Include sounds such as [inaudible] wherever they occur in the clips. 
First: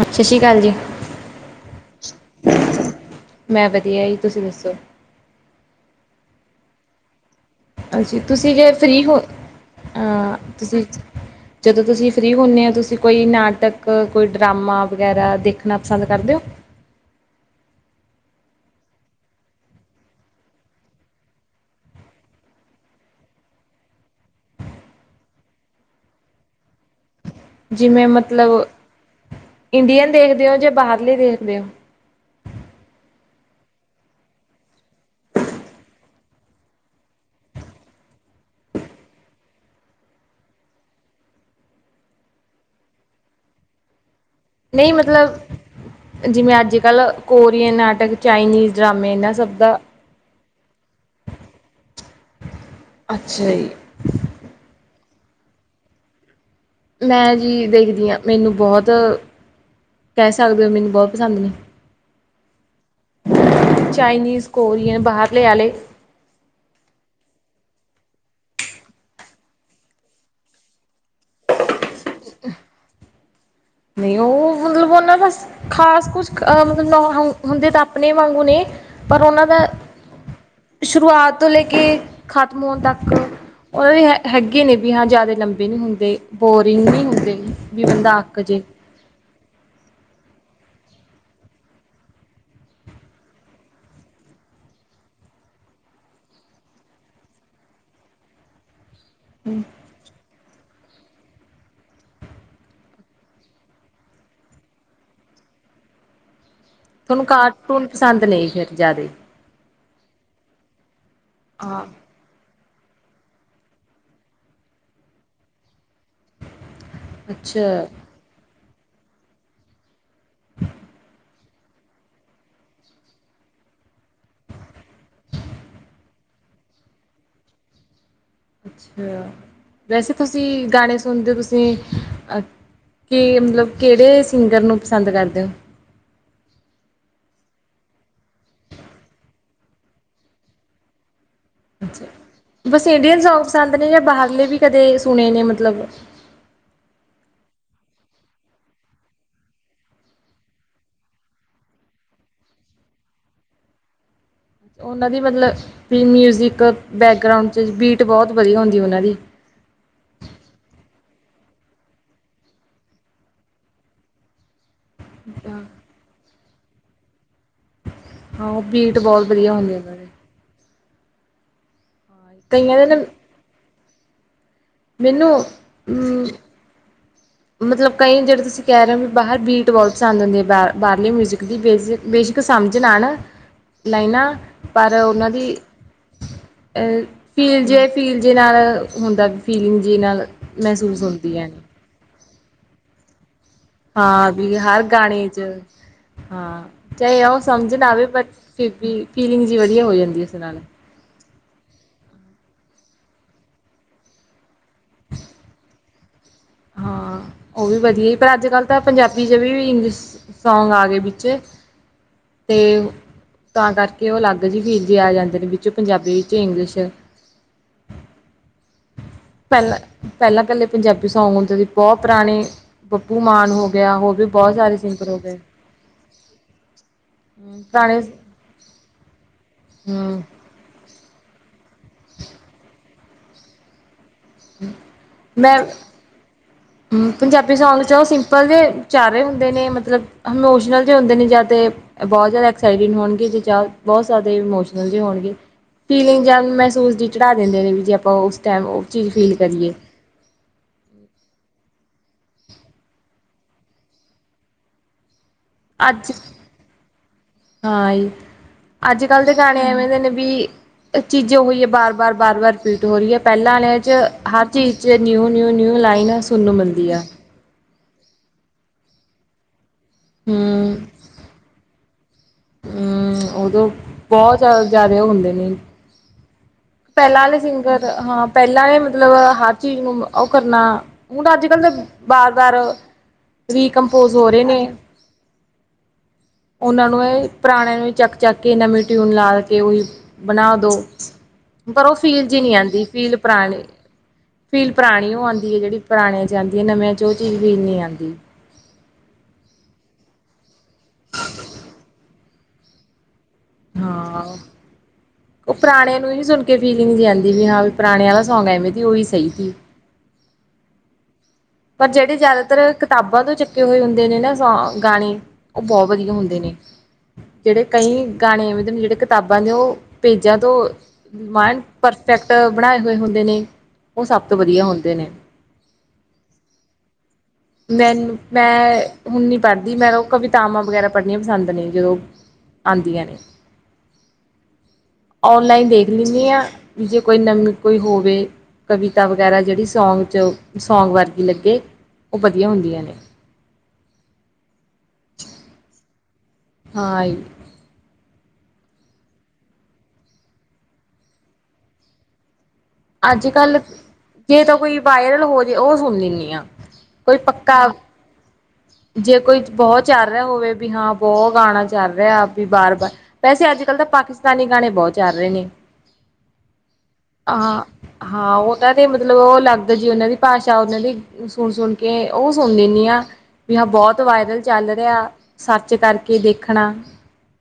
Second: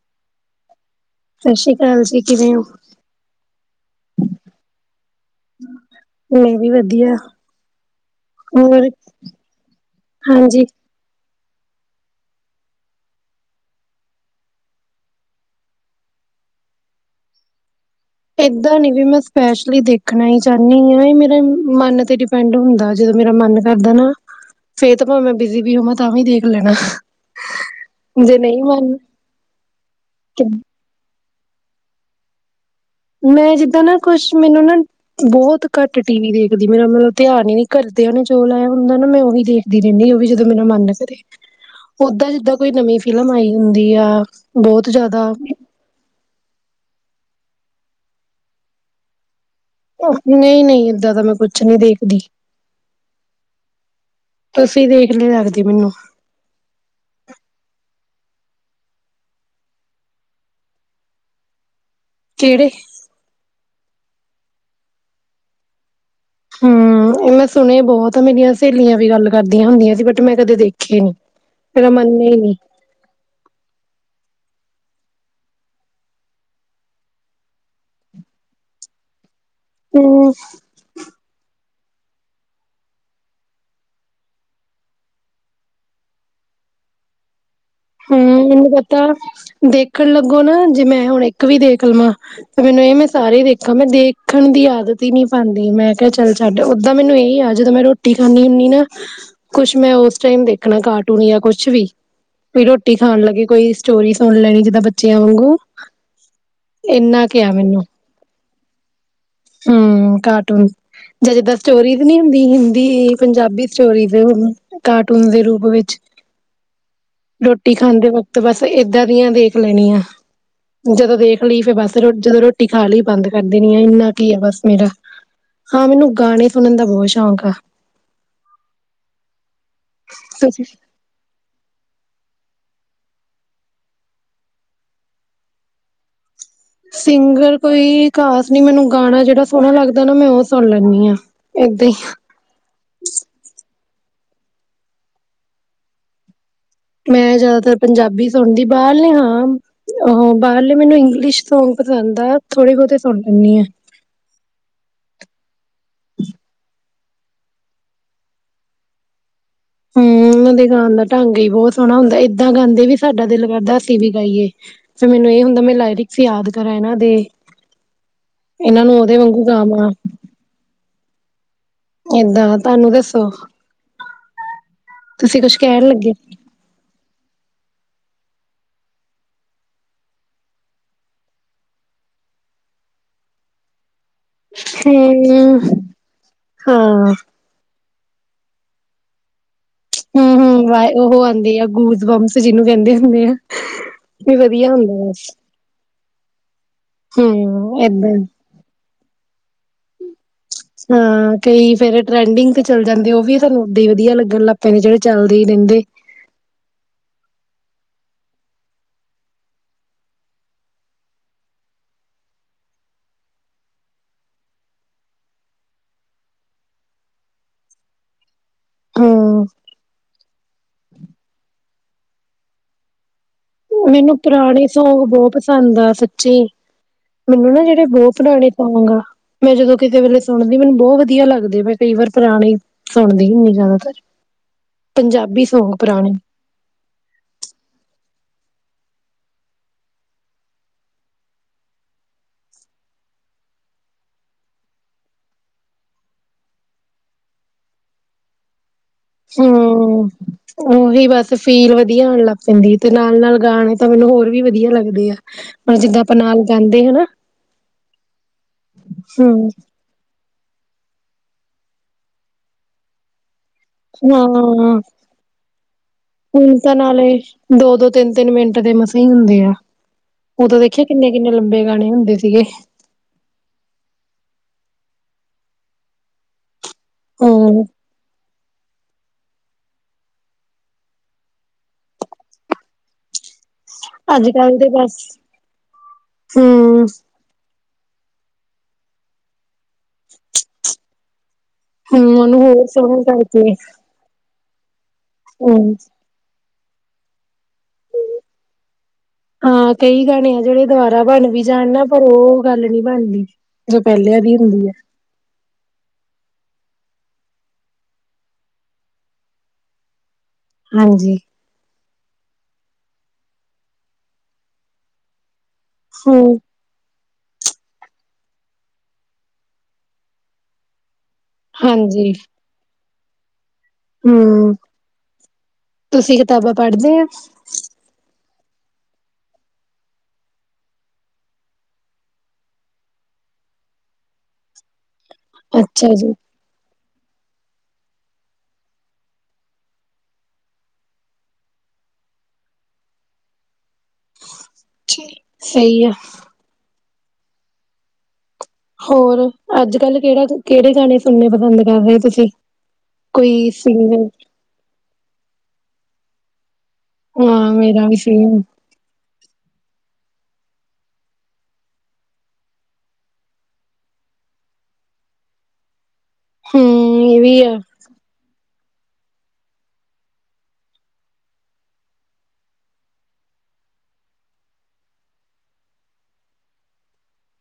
ਸਤਿ ਸ੍ਰੀ ਅਕਾਲ ਜੀ। ਸਤਿ ਸ੍ਰੀ ਅਕਾਲ ਜੀ ਕਿਵੇਂ ਹੋ? ਮੈਂ ਵਧੀਆ ਜੀ ਤੁਸੀਂ ਦੱਸੋ। ਮੈ ਵੀ ਵਧੀਆ। ਅੱਛਾ, ਤੁਸੀਂ ਜੇ ਹੋਰ ਫ੍ਰੀ ਹੋ, ਹਾਂਜੀ ਤੁਸੀਂ। ਜਦੋਂ ਤੁਸੀਂ ਫਰੀ ਹੁੰਦੇ ਹੋ। ਤੁਸੀਂ ਕੋਈ ਨਾਟਕ, ਕੋਈ ਡਰਾਮਾ ਵਗੈਰਾ ਦੇਖਣਾ ਪਸੰਦ ਕਰਦੇ ਹੋ। ਏਦਾਂ ਨੀ ਵੀ ਮੈਂ ਸਪੈਸ਼ਲੀ ਦੇਖਣਾ ਹੀ ਚਾਹੁੰਦੀ ਹਾਂ। ਇਹ ਮੇਰਾ ਮਨ ਤੇਰੀ ਪਿੰਡ ਹੁੰਦਾ, ਜਦੋਂ ਮੇਰਾ ਮਨ ਕਰਦਾ ਨਾ। ਫਿਰ ਤਾਂ ਭਾਵੇ ਮੈਂ ਬਿਜੀ ਵੀ ਹੋਵਾਂ। ਤਾਂ ਵੀ ਦੇਖ ਲੈਣਾ। ਜਿਵੇਂ ਜੇ ਮਤਲਬ, ਨਹੀਂ ਮਨ ਇੰਡੀਅਨ ਦੇਖਦੇ ਹੋ ਜਾਂ ਬਾਹਰਲੇ ਦੇਖਦੇ ਹੋ। ਮੈਂ ਜਿੱਦਾਂ ਨਾ, ਕੁਛ ਮੈਨੂੰ ਨਾ ਬਹੁਤ ਘੱਟ ਟੀ ਵੀ ਦੇਖਦੀ। ਮੇਰਾ ਮਤਲਬ ਧਿਆਨ ਹੀ ਨੀ ਘਰਦਿਆਂ ਨੇ ਜੋ ਲਾਇਆ ਹੁੰਦਾ ਨਾ, ਮੈਂ ਉਹੀ ਦੇਖ ਰਹਿੰਦੀ ਉਹ ਵੀ ਜਦੋਂ ਮੈਨੂੰ ਮੰਨ ਨਾ ਕਰੇ, ਓਦਾਂ ਜਿੱਦਾਂ ਕੋਈ ਨਵੀਂ ਫਿਲਮ ਆਈ ਹੁੰਦੀ ਆ ਬਹੁਤ ਨਹੀਂ ਜ਼ਿਆਦਾ ਮਤਲਬ ਜਿਵੇਂ ਅੱਜ- ਕੱਲ੍ਹ ਕੋਰੀਅਨ ਨਾਟਕ, ਚਾਈਨੀਜ਼ ਡਰਾਮੇ ਇਹਨਾਂ ਸਭ ਦਾ। ਨਹੀਂ- ਨਹੀਂ ਏਦਾਂ ਦਾ ਮੈਂ ਕੁਛ ਨਹੀਂ ਦੇਖਦੀ। ਅੱਛਾ ਜੀ ਤੁਸੀਂ ਦੇਖ ਲਿਉ ਲਗਦੀ ਮੈਨੂੰ। ਮੈਂ ਜੀ ਦੇਖਦੀ ਹਾਂ, ਮੈਨੂੰ ਬਹੁਤ। ਕਹਿ ਸਕਦੇ ਹੋ, ਮੈਨੂੰ ਬਹੁਤ ਪਸੰਦ ਨੇ। ਕਿਹੜੇ? ਚਾਈਨੀਜ਼, ਕੋਰੀਅਨ, ਬਾਹਰਲੇ ਵਾਲੇ। ਹਮ ਇਹ ਮੈਂ ਸੁਣੇ ਬਹੁਤ ਆ, ਮੇਰੀਆਂ ਸਹੇਲੀਆਂ ਵੀ ਗੱਲ ਕਰਦੀਆਂ ਹੁੰਦੀਆਂ ਸੀ, ਬਟ ਮੈਂ ਕਦੇ ਦੇਖੇ ਨੀ। ਫਿਰ ਉਹ ਮੰਨੀ ਨਹੀਂ ਉਹ ਮਤਲਬ ਉਹਨਾਂ, ਬਸ ਖ਼ਾਸ ਕੁਛ ਮਤਲਬ ਹੁੰਦੇ ਤਾਂ ਆਪਣੇ ਵਾਂਗੂ ਨੇ। ਪਰ ਉਹਨਾਂ ਦਾ। [inaudible] ਸ਼ੁਰੂਆਤ ਤੋਂ ਲੈ ਕੇ, ਖਤਮ ਹੋਣ ਤੱਕ। ਉਹ ਵੀ ਹੈਗੇ ਨੇ ਵੀ ਹਾਂ ਜ਼ਿਆਦਾ ਲੰਬੇ ਨੀ ਹੁੰਦੇ, ਬੋਰਿੰਗ ਨਹੀਂ ਹੁੰਦੇ। ਵੀ ਬੰਦਾ ਹਮ ਅੱਕ ਜੇ ਮੈਨੂੰ ਪਤਾ, ਦੇਖਣ ਲੱਗੋ ਨਾ ਜੇ ਮੈਂ ਹੁਣ ਇੱਕ ਵੀ ਦੇਖ ਲਵਾਂ। ਤੇ ਮੈਨੂੰ ਇਹ ਮੈਂ ਸਾਰੇ ਦੇਖਾਂ, ਮੈਂ ਦੇਖਣ ਦੀ ਆਦਤ ਹੀ ਨਹੀ ਪਾਉਂਦੀ। ਮੈਂ ਕਿਹਾ ਚੱਲ ਸਾਡੇ ਓਦਾਂ ਮੈਨੂੰ ਇਹੀ ਆ। ਜਦੋਂ ਮੈਂ ਰੋਟੀ ਖਾਂਦੀ ਹੁੰਦੀ ਨਾ ਕੁਛ ਮੈਂ ਉਸ ਟਾਈਮ ਦੇਖਣਾ ਕਾਰਟੂਨ ਜਾਂ ਕੁਛ ਵੀ ਵੀ ਰੋਟੀ ਖਾਣ ਲੱਗੇ, ਕੋਈ ਸਟੋਰੀ ਸੁਣ ਲੈਣੀ ਜਿੱਦਾਂ ਬੱਚਿਆ ਵਾਂਗੂ ਤੁਹਾਨੂੰ ਇੰਨਾ ਕੁ ਆ ਕਾਰਟੂਨ ਪਸੰਦ ਨੇ, ਫਿਰ ਜ਼ਿਆਦਾ ਹੂ ਕਾਰਟੂਨ, ਜਾਂ ਜਿੱਦਾਂ ਹਾਂ ਸਟੋਰੀ ਦੀ ਨੀ ਦੀ ਹਿੰਦੀ, ਪੰਜਾਬੀ ਸਟੋਰੀ ਦੇ ਕਾਰਟੂਨ ਦੇ ਰੂਪ ਵਿੱਚ ਰੋਟੀ ਅੱਛਾ ਖਾਂਦੇ ਵਕਤ, ਬੱਸ ਏਦਾਂ ਦੀਆਂ ਦੇਖ ਲੈਣੀਆਂ। ਜਦੋਂ ਦੇਖ ਲਈ ਫਿਰ ਬੱਸ ਰ ਜਦੋਂ ਰੋਟੀ ਖਾ ਲਈ ਬੰਦ ਕਰ ਦੇਣੀ ਆ। ਇੰਨਾ ਕੀ ਆ ਬੱਸ ਮੇਰਾ। ਹਾਂ, ਮੈਨੂੰ ਗਾਣੇ ਸੁਣਨ ਦਾ ਬਹੁਤ ਸ਼ੌਂਕ ਆ। ਅੱਛਾ! ਵੈਸੇ ਤੁਸੀਂ ਗਾਣੇ ਸੁਣਦੇ ਹੋ? ਤੁਸੀਂ ਅ ਕੀ, ਮਤਲਬ ਕਿਹੜੇ ਸਿੰਗਰ ਨੂੰ ਪਸੰਦ ਕਰਦੇ ਹੋ, ਸਿੰਗਰ ਕੋਈ ਖਾਸ ਨਹੀਂ। ਮੈਨੂੰ ਗਾਣਾ ਜਿਹੜਾ ਸੋਹਣਾ ਲੱਗਦਾ ਨਾ। ਮੈਂ ਉਹ ਸੁਣ ਲੈਂਦੀ ਹਾਂ। ਇਹਦਾ ਹੀ ਬੱਸ ਇੰਡੀਅਨ ਸੌਗ ਪਸੰਦ ਨੇ ਜਾਂ ਬਾਹਰਲੇ ਵੀ ਕਦੇ ਸੁਣੇ ਨੇ ਮਤਲਬ ਮੈਂ ਜ਼ਿਆਦਾਤਰ ਪੰਜਾਬੀ ਸੁਣਦੀ ਬਾਹਰਲੇ ਹਾਂ। ਆਹੋ ਬਾਹਰਲੇ ਮੈਨੂੰ ਇੰਗਲਿਸ਼ ਸੌਂਗ ਪਸੰਦ ਆ ਥੋੜੇ ਬਹੁਤੇ ਸੁਣ ਲੈਂਣੀ ਆ। ਉਹਨਾਂ ਦੀ ਮਤਲਬ ਵੀ ਮਿਊਜ਼ਿਕ ਬੈਕਗਰਾਊਂਡ 'ਚ ਬੀਟ ਬਹੁਤ ਵਧੀਆ ਹੁੰਦੀ ਉਹਨਾਂ ਦੀ ਹੂੰ [inaudible] ਉਹਨਾਂ ਦੇ ਗਾਉਣ ਦਾ ਢੰਗ ਹੀ ਬਹੁਤ ਸੋਹਣਾ ਹੁੰਦਾ ਏਦਾਂ ਗਾਂਦੇ ਵੀ ਸਾਡਾ ਦਿਲ ਕਰਦਾ ਅਸੀਂ ਵੀ ਗਾਈਏ। ਫਿਰ ਮੈਨੂੰ ਇਹ ਹੁੰਦਾ ਮੈਂ ਹਾਂ ਲਾਇਰਿਕਸ ਯਾਦ ਕਰਾਂ ਇਹਨਾਂ ਦੇ ਉਹ ਇਹਨਾਂ ਬੀਟ ਨੂੰ ਉਹਦੇ ਬਹੁਤ ਵਾਂਗੂ ਵਧੀਆ ਹੁੰਦੀ ਗਾਵਾਂ ਉਹਨਾਂ ਦੇ ਏਦਾਂ ਕਈਆਂ ਤੁਹਾਨੂੰ ਦੇ ਨਾ ਦੱਸੋ ਮੈਨੂੰ ਤੁਸੀਂ ਕੁਛ ਕਹਿਣ ਲੱਗੇ ਮਤਲਬ ਕਈ ਜਿਹੜੇ ਤੁਸੀਂ ਕਹਿ ਰਹੇ ਹੋ ਵੀ ਬਾਹਰ ਬੀਟਵੋਲਸ ਆਉਦ ਹੁੰਦੇ ਆ ਬਾਹ ਬਾਹਰਲੇ ਮਿਊਜ਼ਿਕ ਦੀ ਬੇਸਿਕ ਬੇਸ਼ੱਕ ਸਮਝ ਨਾ-ਨਾ ਲਾਈਨਾਂ ਪਰ ਉਹਨਾਂ ਦੀ ਹੂੰ ਐ ਹਾਂ ਫੀਲ ਜੇ ਫੀਲ ਜੇ ਨਾਲ ਹੁੰਦਾ ਵੀ ਫੀਲਿੰਗ ਜੇ ਨਾਲ ਮਹਿਸੂਸ ਹੁੰਦੀ ਹੈ ਨਾ [inaudible] ਜਿਨੂੰ ਕਹਿੰਦੇ ਹੁੰਦੇ ਆ। ਹਾਂ ਵੀ ਵਧੀਆ ਹਰ ਹੁੰਦਾ ਗਾਣੇ ਬਸ 'ਚ ਹਾਂ ਚਾਹੇ ਉਹ ਸਮਝ ਹੂੰ ਨਾ ਆਵੇ ਏਦਾਂ ਬ ਫਿਰ ਵੀ ਫੀਲਿੰਗ ਜੀ ਵੱਧੀਆ ਹੋ ਜਾਂਦੀ ਹੈ ਇਸ ਨਾਲ ਹਾਂ ਕਈ ਫਿਰ ਟਰੈਂਡਿੰਗ ਤੇ ਚੱਲ ਜਾਂਦੇ ਉਹ ਵੀ ਸਾਨੂੰ ਵੱਧ ਵੱਧੀਆ ਲੱਗਣ ਲੱਗ ਪੈਂਦੇ ਜਿਹੜੇ ਚੱਲਦੇ ਹੀ ਰਹਿੰਦੇ। ਹਾਂ ਉਹ ਵੀ ਵੱਧੀਆ ਹੀ ਪਰ ਅੱਜ ਕੱਲ੍ਹ ਤਾਂ ਪੰਜਾਬੀ 'ਚ ਵੀ ਇੰਗਲਸ਼ ਸੌਂਗ ਆ ਗਏ ਵਿੱਚੇ ਤੇ ਤਾਂ ਕਰਕੇ ਉਹ ਅਲੱਗ ਜਿਹੇ ਫੀਲ ਵੀ ਆ ਜਾਂਦੇ ਨੇ ਵਿੱਚੋਂ ਪੰਜਾਬੀ ਵਿੱਚ ਇੰਗਲਿਸ਼ ਹਾਂ ਪਹਿਲਾਂ-ਪਹਿਲਾਂ-ਪਹਿਲਾਂ ਪੰਜਾਬੀ ਸੌਂਗ ਹੁੰਦੇ ਸੀ ਬਹੁਤ ਪੁਰਾਣੇ ਬੱਬੂ ਮਾਨ ਹੋ ਗਿਆ ਹੋਰ ਮੈਨੂੰ ਵੀ ਬਹੁਤ ਪੁਰਾਣੇ ਸਾਰੇ ਸੌਂਗ ਸਿੰਗਰ ਹੋ ਬਹੁਤ ਗਏ ਪਸੰਦ ਆ ਸੱਚੀ ਮੈਨੂੰ ਨਾ ਜਿਹੜੇ ਪੁਰਾਣੇ ਬਹੁਤ ਪੁਰਾਣੇ ਸੁਣੋਗਾ ਮੈਂ ਜਦੋਂ ਕਿ ਵੇਲੇ ਹਮ ਸੁਣ ਮੈਨੂੰ ਬਹੁਤ ਵਧੀਆ ਲੱਗਦੇ ਮੈਂ ਕਈ ਵਾਰ ਪੁਰਾਣੇ ਸੁਣਦੀ ਹੁੰਦੀ ਜ਼ਿਆਦਾਤਰ ਪੰਜਾਬੀ ਮੈਂ ਸੌਂਗ ਪੁਰਾਣੇ ਹੂੰ ਪੰਜਾਬੀ ਸੌਂਗ 'ਚ ਉਹ ਸਿੰਪਲ ਦੇ ਚਾਰੇ ਹੁੰਦੇ ਨੇ ਮਤਲਬ ਇਮੋਸ਼ਨਲ ਤੇ ਹੁੰਦੇ ਨੇ ਜਾਂ ਤੇ ਬਹੁਤ ਜ਼ਿਆਦਾ ਐਕਸਾਈਟਿਡ ਹੋਣਗੇ ਤੇ ਚਾਹ ਬਹੁਤ ਜ਼ਿਆਦਾ ਇਮੋਸ਼ਨਲ ਜ ਹੋਣਗੇ। ਫੀਲਿੰਗ ਮਹਿਸੂਸ ਦੀ ਚੜ੍ਹਾ ਦਿੰਦੇ ਨੇ ਵੀ ਜੇ ਆਪਾਂ ਉਸ ਟਾਈਮ ਉਹ ਚੀਜ਼ ਫੀਲ ਕਰੀਏ। [inaudible] ਉਹੀ ਬੱਸ ਫੀਲ ਵਧੀਆ ਆਣ ਲੱਗ ਪੈਂਦੀ ਤੇ ਨਾਲ-ਨਾਲ ਗਾਣੇ ਤਾਂ ਮੈਨੂੰ ਹੋਰ ਵੀ ਵਧੀਆ ਲੱਗਦੇ ਆ। ਹ ਜਿੱਦਾਂ ਅੱਜ ਆਪਾਂ ਨਾਲ ਗਾਂਦੇ ਅ ਨਾ। ਹਾਂ ਜੀ ਅੱਜ ਕੱਲ੍ਹ ਦੇ ਗਾਣੇ ਐਵੇਂ ਦੇ ਨੇ ਵੀ ਏ ਚੀਜ਼ ਉਹੀ ਹੈ ਬਾਰ-ਬਾਰ-ਬਾਰ ਵਾਰ ਰਿਪੀਟ ਹੋ ਰਹੀ ਹੈ ਪਹਿਲਾਂ 'ਚ ਹਾਂ ਹਰ ਚੀਜ਼ 'ਚ ਨਿਊ-ਨਿਊ-ਨਿਊ ਲਾਈਨ ਸੁਨ ਨੂੰ ਮਿਲਦੀ ਆ। ਦੋ-ਦੋ ਤਿੰਨ-ਤਿੰਨ ਮਿੰਟ ਦੇ ਮੱਸਾ ਹੁੰਦੇ ਆ। ਉਦੋਂ ਹੂੰ, ਵੇਖਿਆ ਕਿੰਨੇ-ਕਿੰਨੇ ਲੰਬੇ ਗਾਣੇ ਹੁੰਦੇ ਸੀਗੇ। ਹੂੰ ਉਦੋਂ ਬਹੁਤ ਜ਼ਿਆਦਾ-ਜਿਆਦਾ ਹੁੰਦੇ ਨੇ। ਪਹਿਲਾਂ ਆਲੇ ਹੂੰ ਸਿੰਗਰ ਹਾਂ ਪਹਿਲਾਂ ਮਤਲਬ ਹਰ ਚੀਜ਼ ਨੂੰ ਉਹ ਕਰਨਾ। ਹੁਣ ਅੱਜ ਕੱਲ੍ਹ ਦੇ ਬਾਜਰ ਰੀਕੰਪੋਜ ਹੋ ਅੱਜ ਰਹੇ ਕੱਲ ਦੇ ਨੇ ਬਸ ਹੂੰ ਉਹਨਾਂ ਨੂੰ ਐ ਪੁਰਾਣਿਆਂ ਨੂੰ ਵੀ ਚੱਕ-ਚੱਕ ਕੇ ਨਵੀਂ ਟਿਊਨ ਲਾ ਦਿੱਤੀ ਉਹੀ ਬਣਾ ਦਉ। ਪਰ ਉਹ ਹੂੰ ਫੀਲ ਜੀ ਉਹਨੂੰ ਨਹੀਂ ਹੋਰ ਆਂਦੀ ਸੋਹਣਾ ਫੀਲ ਕਰਕੇ ਪੁਰਾਣੀ ਫੀਲ ਪੁਰਾਣੀ ਓ ਆਂਦੀ ਹੈ ਹੂੰ ਜਿਹੜੀ ਪੁਰਾਣੇ ਜਾਂਦੀਆਂ ਨਵਿਆਂ 'ਚ ਉਹ ਚੀਜ਼ ਵੀ ਨਹੀਂ ਆਂਦੀ। ਹਾਂ ਕਈ ਗਾਣੇ ਆ ਜਿਹੜੇ ਦੁਬਾਰਾ ਬਣ ਵੀ ਜਾਣ ਨਾ ਪਰ ਉਹ ਗੱਲ ਨਹੀਂ ਬਣ ਰਹੀ। ਹਾਂ। ਉਹ ਪੁਰਾਣਿਆਂ ਨੂੰ ਹੀ ਸੁਣ ਕੇ ਫੀਲਿੰਗ ਜੀ ਆਂਦੀ ਵੀ ਹਾਂ ਵੀ ਪੁਰਾਣਿਆਂ ਦਾ ਸੌਂਗ ਹੈ ਐਵੇਂ ਤ ਉਹੀ ਸਹੀ ਸੀ। ਹਾਂਜੀ। ਪਰ ਜਿਹੜੇ ਜ਼ਿਆਦਾਤਰ ਕਿਤਾਬਾਂ ਤੋਂ ਚੱਕੇ ਹੋਏ ਹੁੰਦੇ ਨੇ ਨਾ ਸੌਂ, ਗਾਣੇ। ਉਹ ਬਹੁਤ ਵੱਧੀਆ ਹਮ ਹੁੰਦੇ ਨੇ। ਜਿਹੜੇ ਕਈ ਗਾਣੇ ਮਤਲਬ ਜਿਹੜੇ ਕਿਤਾਬਾਂ ਚੋਂ, ਪੇਜਾਂ ਤੋਂ ਮਨ ਹਾਂਜੀ ਪਰਫੈਕਟ ਬਣਾਏ ਹੋਏ ਹੁੰਦੇ ਨੇ। ਉਹ ਸਭ ਤੋਂ ਹੁੰ, ਵਧੀਆ ਹੁੰਦੇ ਨੇ ਤੁਸੀਂ ਕਿਤਾਬਾਂ ਪੜਦੇ ਆਂ? ਮੈਨੂੰ ਮੈਂ ਹੁਣ ਨਹੀਂ ਪੜ੍ਹਦੀ ਮੈ ਨੂੰ ਕਵਿਤਾਵਾਂ ਵਗੈਰਾ ਪੜ੍ਹਨੀਆਂ ਪਸੰਦ ਨੇ। ਜਦੋਂ ਆਂਦੀਆਂ ਨੇ, ਔਨਲਾਈਨ ਦੇਖ ਅੱਛਾ ਜੀ ਲਿਂਨੀ ਆਂ। ਵੀ ਜੇ ਕੋਈ ਨਵੀਂ ਕੋਈ ਹੋਵੇ, ਕਵਿਤਾ ਵਗੈਰਾ ਜਿਹੜੀ ਸੌਂਗ ਚ ਸੌਂਗ ਵਰ ਲੱਗੇ, ਉਹ ਵੱਧੀਆ ਹੁੰਦੀਆਂ ਨੇ। ਚਲ ਸਈ ਆ। ਹਾਂ ਆਈ। ਹੋਰ ਅੱਜ ਕੱਲ੍ਹ ਕਿਹੜਾ ਕਿਹੜੇ ਗਾਣੇ ਸੁਣਨੇ ਪਸੰਦ ਕਰਦੇ ਓ ਤੁਸੀਂ? ਅੱਜ ਕੋਈ ਕੱਲ ਸਿੰਗਰ ਜੇ ਤਾਂ ਕੋਈ ਵਾਇਰਲ ਹੋ ਜੇ ਉਹ ਸੁਣ ਲਿਂਨੀ ਆਂ। ਕੋਈ ਹਾਂ ਪੱਕਾ ਮੇਰਾ ਵੀ ਸੇਮ ਜੇ ਕੋਈ ਬਹੁਤ ਚੱਲ ਰਿਹਾ ਹੋਵੇ ਵੀ ਹਾਂ ਬਹੁਤ ਗਾਣਾ ਚੱਲ ਰਿਹਾ ਵੀ ਬਾਰ ਬਾਰ ਵੈਸੇ ਅੱਜ ਕੱਲ੍ਹ ਤਾਂ ਪਾਕਿਸਤਾਨੀ ਗਾਣੇ ਬਹੁਤ ਚੱਲ ਰਹੇ ਨੇ, ਹਮ ਇਹ ਵੀ ਆ ਹਾਂ। ਹਾਂ ਉਹਨਾਂ ਦੇ ਮਤਲਬ ਉਹ ਅਲੱਗ ਜੀ ਉਹਨਾਂ ਦੀ ਭਾਸ਼ਾ ਉਹਨਾਂ ਦੀ। ਸੁਣ ਸੁਣ ਕੇ ਉਹ ਸੁਣ ਲੈਣੀ ਆਂ। ਵੀ ਆ ਬੌਤ ਵਾਇਰਲ ਚੱਲ ਰਿਆ ਸਰਚ ਕਰਕੇ ਦੇਖਣਾ।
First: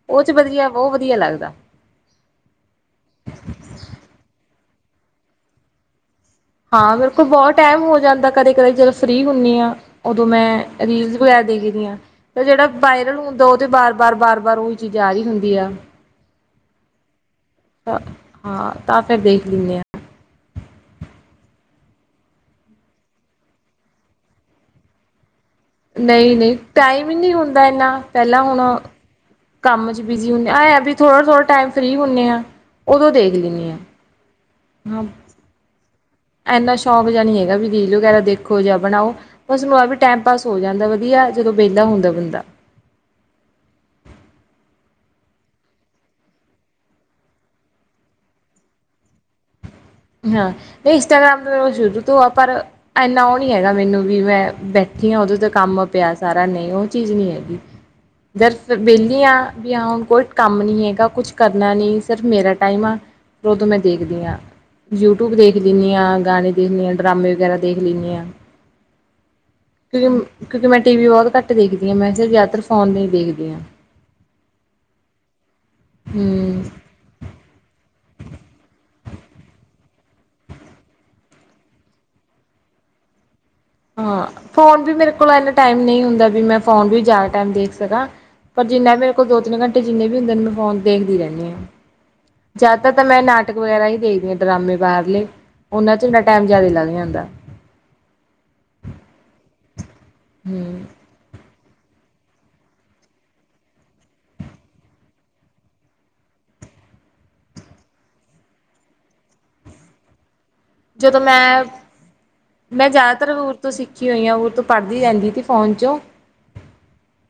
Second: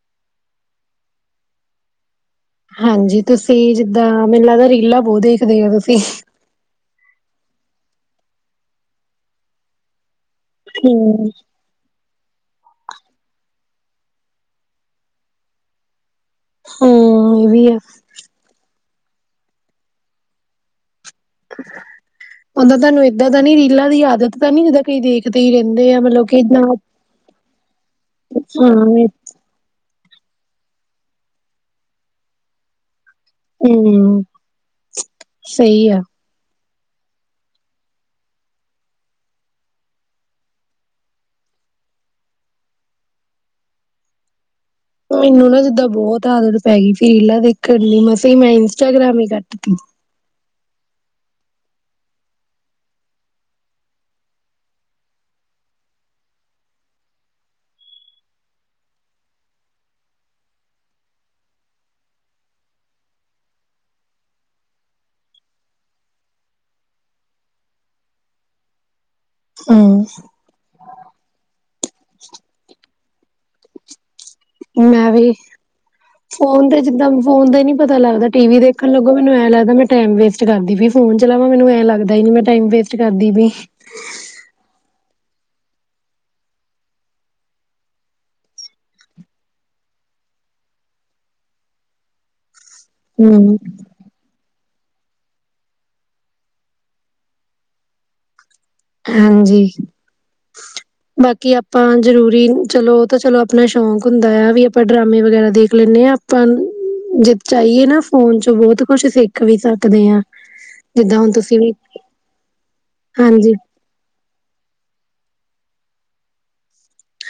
ਉਹ 'ਚ ਵਧੀਆ ਬੋਹ ਵਧੀਆ ਲੱਗਦਾ। ਹਾਂਜੀ ਤੁਸੀਂ ਜਿੱਦਾਂ ਮੈਨੂੰ ਲੱਗਦਾ ਰੀਲਾਂ ਬੋਹ ਦੇਖਦੇ ਓ ਤੁਸੀਂ। ਹਾਂ ਬਿਲਕੁਲ ਬਹੁਤ ਟੈਮ ਹੋ ਜਾਂਦਾ ਕਦੇ-ਕਦੇ ਜਦੋਂ ਫ੍ਰਰੀ ਹੁੰਨੀ ਆਂ। ਉਦੋਂ ਮੈਂ ਰੀਲਸ ਹਮ ਵਗੈਰਾ ਦੇਖਦੀ ਆਂ। ਤੇ ਜਿਹੜਾ ਵਾਇਰਲ ਹੁੰਦਾ ਉਹ ਤੇ ਬਾਰ-ਬਾਰ-ਬਾਰ-ਬਾਰ ਉਹੀ ਚੀਜ਼ ਆ ਰੀ ਹੁੰਦੀ ਆ। ਹੁੰ ਇਹ ਵੀ ਆ। ਹਾਂ ਤਾਂ ਫੇਰ ਦੇਖ ਲਿਂਨੇ ਆ। ਉਦਾਂ ਤਾੱਨੂੰ ਏਦਾਂ ਦਾ ਨੀ ਰੀਲਾਂ ਦੀ ਆਦਤ ਤਾਂ ਨੀ ਜਿੱਦਾਂ ਕਈ ਦੇਖ ਤੇ ਹੀ ਰਹਿੰਦੇ ਆ ਮਤਲਬ ਕਿ ਇੱਦਾਂ ਵੀ ਨਹੀਂ ਹੁੰਦਾ ਏਨਾ ਪਹਿਲਾਂ ਹੁਣ ਇਹ ਕੰਮ ਚ ਬਿਜੀ ਹੁੰਨੇ ਆਂ ਆਂਏਂ ਹੈ ਵੀ ਥੋੜਾ-ਥੋੜਾ ਟਾਈਮ ਫ੍ਰੀ ਹੁੰਨੇ ਆਂ ਉਦੋਂ ਦੇਖ ਲੈਂਦੇ ਹਾਂ ਹੁੰ ਮ ਸਹੀ ਆ। ਐਨਾ ਸ਼ੌਂਕ ਜ ਨਹੀਂ ਹੈਗਾ ਵੀ ਰੀਲ ਵਗੈਰਾ ਦੇਖੋ ਜਾਂ ਬਣਾਓ। ਬਸ [unintelligible] ਟਾਈਮ ਪਾਸ ਹੋ ਜਾਂਦਾ ਵੱਧੀਆ ਜਦੋਂ ਬੇਲਾ ਹੁੰਦਾ ਬੰਦਾ। ਮੈਨੂੰ ਨਾ ਜਿੱਦਾਂ ਬਹੁਤ ਆਦਤ ਪੈ ਗਈ ਸੀ ਰੀਲਾਂ ਦੇਖਣ ਦੀ ਮਸਾ ਮੈਂ ਇੰਸਟਾਗ੍ਰਾਮ ਹੀ ਕੱਟਤੀ। ਹਾਂ ਇਹ ਇੰਸਟਾਗ੍ਰਾਮ ਤੇ ਸ਼ੁਰੂ ਤੋਂ ਆ ਪਰ। ਐਂਨਾ ਉਹ ਨਹੀਂ ਹੈਗਾ ਮੈਨੂੰ ਵੀ ਮੈਂ ਬੈਠੀ ਆਂ ਉਹਦੋਂ ਤੇ ਕੰਮ ਪਿਆ ਸਾਰਾ ਨਹੀਂ ਉਹ ਚੀਜ਼ ਨੀ ਹੈਗੀ। ਜਦ ਫੇਰ ਬੇੱਲੀ ਆਂ ਵੀ ਆਂ ਹੁਣ ਕੋਈ ਕੰਮ ਨੀ ਏਗਾ ਕੁਛ ਕਰਨਾ ਨੀ, ਸਿਰਫ ਮੇਰਾ ਟਾਈਮ ਆ। ਫੇਰ ਉਦੋਂ ਮੈਂ ਦੇਖਦੀ ਆਂ। ਯੂਟੂਬ ਦੇਖ ਲਿਂਨੀ ਆਂ ਗਾਨੇ ਦੇਖਨੀ ਆਂ ਡਰਾਮੇ ਵਗੈਰਾ ਦੇਖ ਲਿਂਨੀ ਆਂ। ਹੂੰ ਕਿਉਂਕਿ ਕਿਉਂਕਿ ਮੈਂ ਟੀ ਵੀ ਬਹੁਤ ਘੱਟ ਦੇਖਦੀ ਆਂ ਮੈਂ ਜ਼ਿਆਦਾਤਰ ਫੋਨ ਤੇ ਹੀ ਦੇਖਦੀ ਆਂ। ਮੈਂ ਵੀ, ਹਮ ਫੋਨ ਤੇ ਜਿੱਦਾਂ ਫੋਨ ਤੇ ਨੀ ਪਤਾ ਲੱਗਦਾ ਟੀ ਵੀ ਦੇਖਣ ਲੱਗੋ ਮੈਨੂੰ ਐਂ ਲੱਗਦਾ ਮੈਂ ਟਾਈਮ ਵੇਸਟ ਕਰਦੀ ਪਈ ਹਾਂ ਫੋਨ ਚਲਾਵਾਂ ਮੈਨੂੰ ਐਂ ਲੱਗਦਾ ਹੀ ਨੀ ਮੈਂ। ਟਾਈਮ ਵੇਸਟ ਕਰਦੀ ਪਈ। ਹਾਂ ਫੋਨ ਵੀ ਮੇਰੇ ਕੋਲ ਇਨ੍ਹਾਂ ਟਾਈਮ ਨਹੀਂ ਹੁੰਦਾ ਵੀ ਮੈਂ ਫੋਨ ਵੀ ਜ਼ਿਆਦਾ ਟਾਈਮ ਦੇਖ ਸਕਾਂ। ਪਰ ਜਿੰਨਾ ਵੀ ਮੇਰੇ ਕੋਲ ਦੋ ਤਿੰਨ ਘੰਟੇ ਜਿੰਨੇ ਵੀ ਹੁੰਦੇ ਹਾਂ ਮੈਂ ਫੋਨ ਦੇਖਦੀ ਰਹਿੰਨੀ ਆਂ। ਜ਼ਿਆਦਾਤਰ ਤਾਂ ਮੈਂ ਹੂੰ ਨਾਟਕ ਵਗੈਰਾ ਹੀ ਦੇਖਦੀ ਆਂ ਡਰਾਮੇ ਬਾਹਰਲੇ, ਉਹਨਾਂ 'ਚ ਮੇਰਾ ਟੈਮ ਜ਼ਿਆਦਾ ਲੱਗ ਜਾਂਦਾ। ਹਾਂਜੀ। ਹੂੰ। ਬਾਕੀ ਆਪਾਂ ਜ਼ਰੂਰੀ ਚਲੋ ਉਹ ਤਾਂ ਚਲੋ ਆਪਣਾ ਸ਼ੌਂਕ ਹੁੰਦੈ ਵੀ ਆਪਾਂ ਡਰਾਮੇ ਵਗੈਰਾ ਦੇਖ ਲੈਂਨੇ ਆਂ। ਆਪਾਂ ਜੇ ਚਾਈਏ ਨਾ ਫੋਨ 'ਚ ਬਹੁਤ ਕੁਛ ਸਿੱਖ ਵੀ ਸਕਦੇ ਆਂ। ਜਦੋਂ ਮੈਂ ਮੈਂ ਜ਼ਿਆਦਾਤਰ ਹੋਰ ਹਾਂਜੀ ਤੋਂ ਸਿੱ ਸਿੱਖੀ ਹੋਈਆਂ ਉਹ ਤੋਂ ਪੜ੍ਹਦੀ ਰਹਿੰਦੀ ਸੀ ਫੋਨ 'ਚੋਂ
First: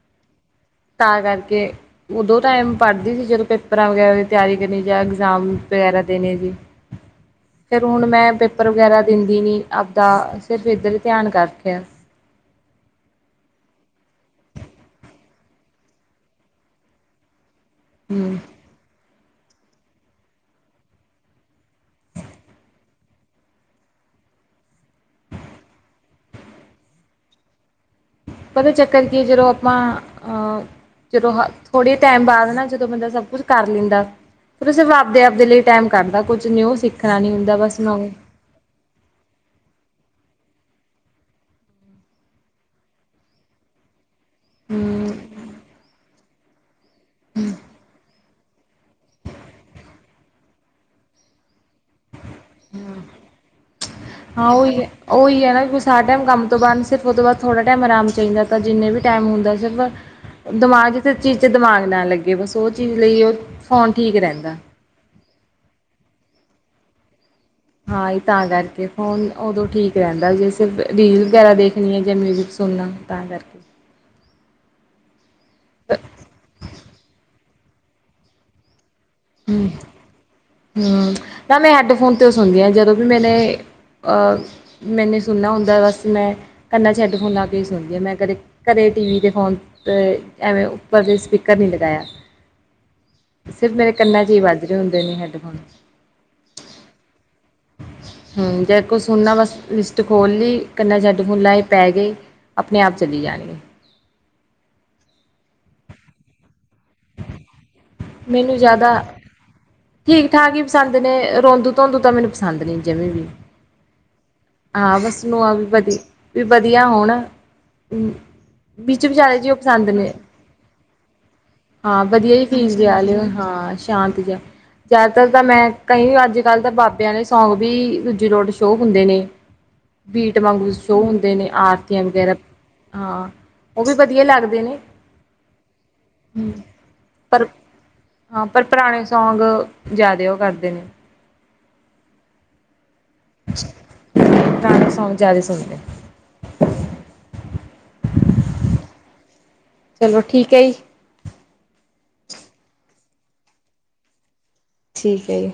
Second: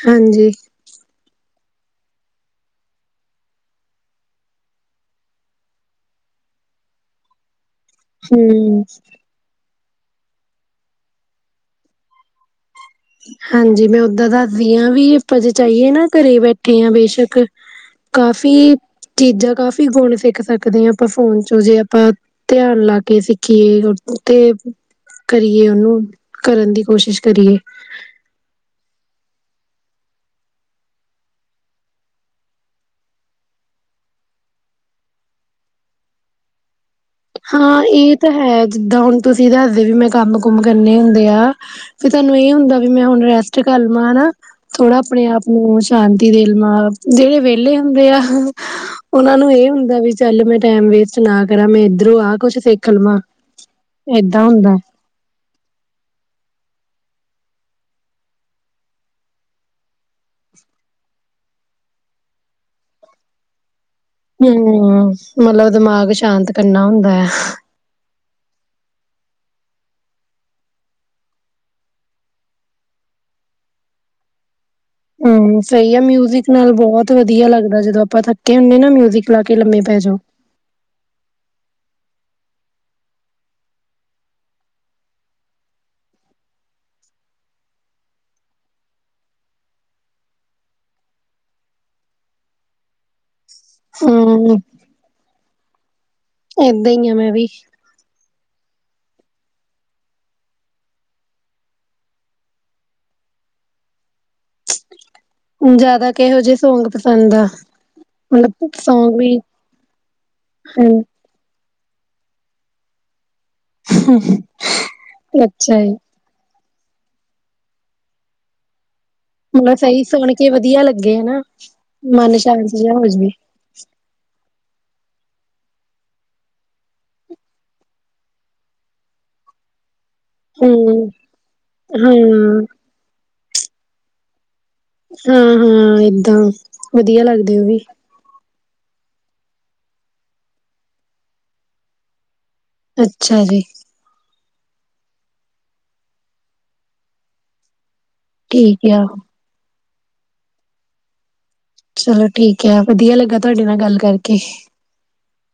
ਹਾਂਜੀ ਤਾਂ ਕਰਕੇ ਉਦੋਂ ਟਾਈਮ ਪੜ੍ਹਦੀ ਸੀ ਜਦੋਂ ਪੇਪਰਾਂ ਵਗੈਰਾ ਦੀ ਤਿਆਰੀ ਲਈ ਜਾਂ ਇਗਜ਼ਾਮ ਵਗੈਰਾ ਦੇਣੇ ਸੀ [inaudible] ਫਿਰ ਹੁਣ ਮੈਂ ਪੇਪਰ ਹੂੰ, ਵਗੈਰਾ ਦਿੰਦੀ ਨੀ ਆਪਦਾ ਸਿਰਫ ਇੱਧਰ ਹੀ ਧਿਆਨ ਕਰ ਰੱਖਿਆ ਹਾਂਜੀ ਮੈਂ ਉਦਾਂ ਦੱਸਦੀ ਹਾਂ ਵੀ ਆਪਾਂ ਜੇ ਚਾਹੀਏ ਨਾ ਘਰੇ ਬੈਠੇ ਹਾਂ ਬੇਸ਼ੱਕ ਹੂੰ ਕਾਫ਼ੀ ਚੀਜ਼ਾਂ ਕਾਫੀ ਗੁਣ ਸਿੱਖ ਸਕਦੇ ਆਂ ਆਪਾਂ ਫੋਨ ਚੋਂ ਜੇ ਆਪਾਂ ਧਿਆਨ ਲਾ ਕੇ ਸਿੱਖੀਏ ਉਹ ਤੇ ਕਰੀਏ ਉਹਨੂੰ ਕਰਨ ਦੀ ਕੋਸ਼ਿਸ਼ ਕਰੀਏ ਪਤਾ ਚੱਕਰ ਕੀ ਜਦੋਂ ਆਪਾਂ ਅ ਜਦੋਂ ਹ ਥੋੜੇ ਟਾਈਮ ਬਾਅਦ ਨਾ ਜਦੋਂ ਬੰਦਾ ਸਭ ਕੁਛ ਕਰ ਲੈਂਦਾ ਉਹ ਤਾਂ ਸਿਫ਼ ਆਪਦੇ ਆਪਦੇ ਲਈ ਟਾਈਮ ਕੱਢਦਾ ਕੁੱਝ ਨਿਊ ਸਿੱ ਹਾਂ ਇਹ ਤਾਂ ਹੈ ਜਿੱਦਾਂ ਹੁਣ ਤੁਸੀਂ ਦੱਸਦੇ ਵੀ ਮੈਂ ਕੰਮ ਕੁਮ ਕਰਨੇ ਹੁੰਦੇ ਆ ਫੇ ਤੁਹਾਨੂੰ ਇਹ ਹੁੰਦਾ ਵੀ ਮੈਂ ਹੁਣ ਰੈਸਟ ਕਰ ਲਵਾਂ ਹਨਾ ਥੋੜਾ ਹੂੰ ਆਪਣੇ ਆਪ ਨੂੰ ਸ਼ਾਂਤੀ ਦੇਣ ਨਾਲ ਜਿਹੜੇ ਵਿਹਲੇ ਹੁੰਦੇ ਆ ਉਹਨਾਂ ਨੂੰ ਇਹ ਹੁੰਦਾ ਵੀ ਚੱਲ ਮੈਂ ਟੈਮ ਵੇਸਟ ਨਾ ਕਰਾਂ ਮੈਂ ਇ ਇਧਰੋਂ ਆਹ ਕੁਛ ਸਿੱਖ ਲਵਾਂ ਏਦਾਂ ਹਾਂ ਹੁੰਦਾ ਐ ਉਹੀ ਹੈ ਉਹੀ ਆ ਨਾ ਕੋ ਸਾਰਾ ਟਾਈਮ ਕੰਮ ਤੋਂ ਬਾਅਦ ਸਿਰਫ ਉਸ ਤੋਂ ਬਾਅਦ ਥੋੜ੍ਹਾ ਟਾਈਮ ਆਰਾਮ ਚਾਹੀਦਾ, ਤਾਂ ਜਿੰਨੇ ਵੀ ਟਾਈਮ ਹੁੰਦਾ ਸਿਰਫ ਦਿਮਾਗ ਜਿੱਥੇ ਚੀਜ਼ 'ਚ ਦਿਮਾਗ ਨਾ ਲੱਗੇ ਬਸ ਉਹ ਚੀਜ਼ ਲਈ ਉਹ ਹੁਣ ਠੀਕ ਰਹ ਹੂੰ ਮਤਲਬ ਦਿਮਾਗ ਸ਼ਾਂਤ ਕਰਨਾ ਹੁੰਦਾ ਐ ਹਾਂ ਈ ਤਾਂ ਕਰਕੇ ਫ਼ੋਨ ਉਦੋਂ ਠੀਕ ਰਹਿੰਦਾ ਜੇ ਅਸੀਂ ਰੀਲ ਵਗੈਰਾ ਦੇਖਣੀ ਹੈ ਜਾਂ ਮਿਊਜ਼ਿਕ ਸੁ ਸੁਨਣਾ ਤਾਂ ਕਰ ਹੂੰ ਸਹੀ ਆ ਮਿਊਜ਼ਿਕ ਨਾਲ ਬਹੁਤ ਵਧੀਆ ਲੱਗਦਾ ਜਦੋਂ ਆਪਾਂ ਥੱਕੇ ਹੁੰਦੇ ਨਾ ਮਿਊਜ਼ਿਕ ਕ ਲਾ ਕੇ ਲੰਮੇ ਪੈ ਜਾਓ ਹਾਂ ਨਾ ਮੈਂ ਹੈਡਫੋਨ ਤੋਂ ਹੀ ਸੁਣਦੀ ਹਾਂ ਜਦੋਂ ਵੀ ਮੈਨੇ ਅਹ ਮੈਨੇ ਸੁਣਨਾ ਹੁੰਦਾ ਬਸ ਮੈਂ ਕੰਨਾਂ 'ਚ ਹੈੱਡਫੋਨ ਲਾ ਕੇ ਹੀ ਸੁਣਦੀ ਹਾਂ ਮੈਂ ਕਦੇ ਕਦੇ ਟੀਵੀ ਦੇ ਫੋਨ ਅਹ ਐਵੇਂ ਉੱਪਰ ਦੇ ਸਪੀਕਰ ਨਹੀਂ ਲਗਾਇਆ ਸਿਰਫ ਮੇਰੇ ਕੰਨਾਂ 'ਚ ਹੀ ਹਮ ਵੱਜ ਰਹੇ ਹੁੰਦੇ ਨੇ ਹੈੱਡਫੋਨ ਏਦਾਂ ਈ ਆ ਮੈਂ ਵੀ ਹੂ, ਜੇ ਕੁਛ ਸੁਨਣਾ ਬਸ ਲਿਸਟ ਖੋਲ ਲੀ, ਕੰਨਾ ਚ ਹੈੱਡ ਫੋਨ ਲਾਏ ਪੈ ਗਈ ਆਪਣੇ ਆਪ ਚੱਲੀ ਜਾ ਰੇ ਜ਼ਿਆਦਾ ਕਿਹੋ ਜਿਹੇ ਸੌਂਗ ਪਸੰਦ ਆ? ਮੈਨੂੰ ਮਤਲਬ ਜ਼ਿਆਦਾ ਸੌਂਗ ਵੀ ਠੀਕ ਠਾਕ ਹੀ ਪਸੰਦ ਹੂੰ ਨੇ ਰੋਂਦੂ ਰੋਦੂ ਤਾਂ ਮੈਨੂੰ ਪਸੰਦ ਨਹੀਂ ਜਿਵੇਂ ਵੀ, ਹਾਂ ਬਸ ਮੈਨੂੰ ਆ ਵੀ ਅੱਛਾ ਹੈ ਵਧੀ ਵੀ ਵਧੀਆ ਹੋਣ ਵਿੱਚ ਵਿਚਾਲੇ ਜਿਹੇ ਉਹ ਮਤਲਬ ਪਸੰਦ ਸਹੀ ਨੇ, ਸੁਣ ਕੇ ਵਧੀਆ ਲੱਗੇ ਹਨਾ ਹਾਂ ਵਧੀਆ ਮਨ ਜੀ ਸ਼ਾਂਤ ਫਰੀਜ਼ ਜਿਹਾ ਲਾ ਹੋ [unintelligible] ਲਿਓ। ਜਾਵੇ ਹਾਂ ਸ਼ਾਂਤ ਜਿਹਾ ਜ਼ਿਆਦਾਤਰ ਤਾਂ ਮੈਂ ਕਈ ਅੱਜ ਕੱਲ੍ਹ ਤਾਂ ਬਾਬਿਆਂ ਵਾਲੇ ਸੌਂਗ ਵੀ ਦੂਜੀੇ ਰੋਡ ਸ਼ੋਅ ਹੁੰਦੇ ਨੇ। ਬੀਟ ਵਾਂਗੂੰ ਸ਼ੋਅ ਹੂੰ ਹੁੰਦੇ ਨੇ ਆਰਤੀਆਂ ਹਾਂ ਵਗੈਰਾ ਹਾਂ ਉਹ ਵੀ ਵਧੀਆ ਲੱਗਦੇ ਨੇ ਹੂੰ ਹੁੰ ਏਦਾਂ ਹੂੰ। ਵਧੀਆ ਪਰ ਲੱਗਦੇ ਉਹ ਵੀ। ਹਾਂ, ਪਰ ਪੁਰਾਣੇ ਸੌਂਗ ਜ਼ਿਆਦਾ ਉਹ ਕਰਦੇ ਅੱਛਾ ਜੀ ਪੁਰਾਣੇ ਸੌਂਗ ਜ਼ਿਆਦਾ ਸੁਣੀ ਦੇ ਠੀਕ ਆ ਚਲੋ ਠੀਕ ਏ ਇ ਚਲੋ ਠੀਕ ਐ, ਵਧੀਆ ਲੱਗਾ ਤੁਹਾਡੇ ਨਾਲ ਗੱਲ ਕਰਕੇ ਠੀਕ ਹੈ ਯੇ।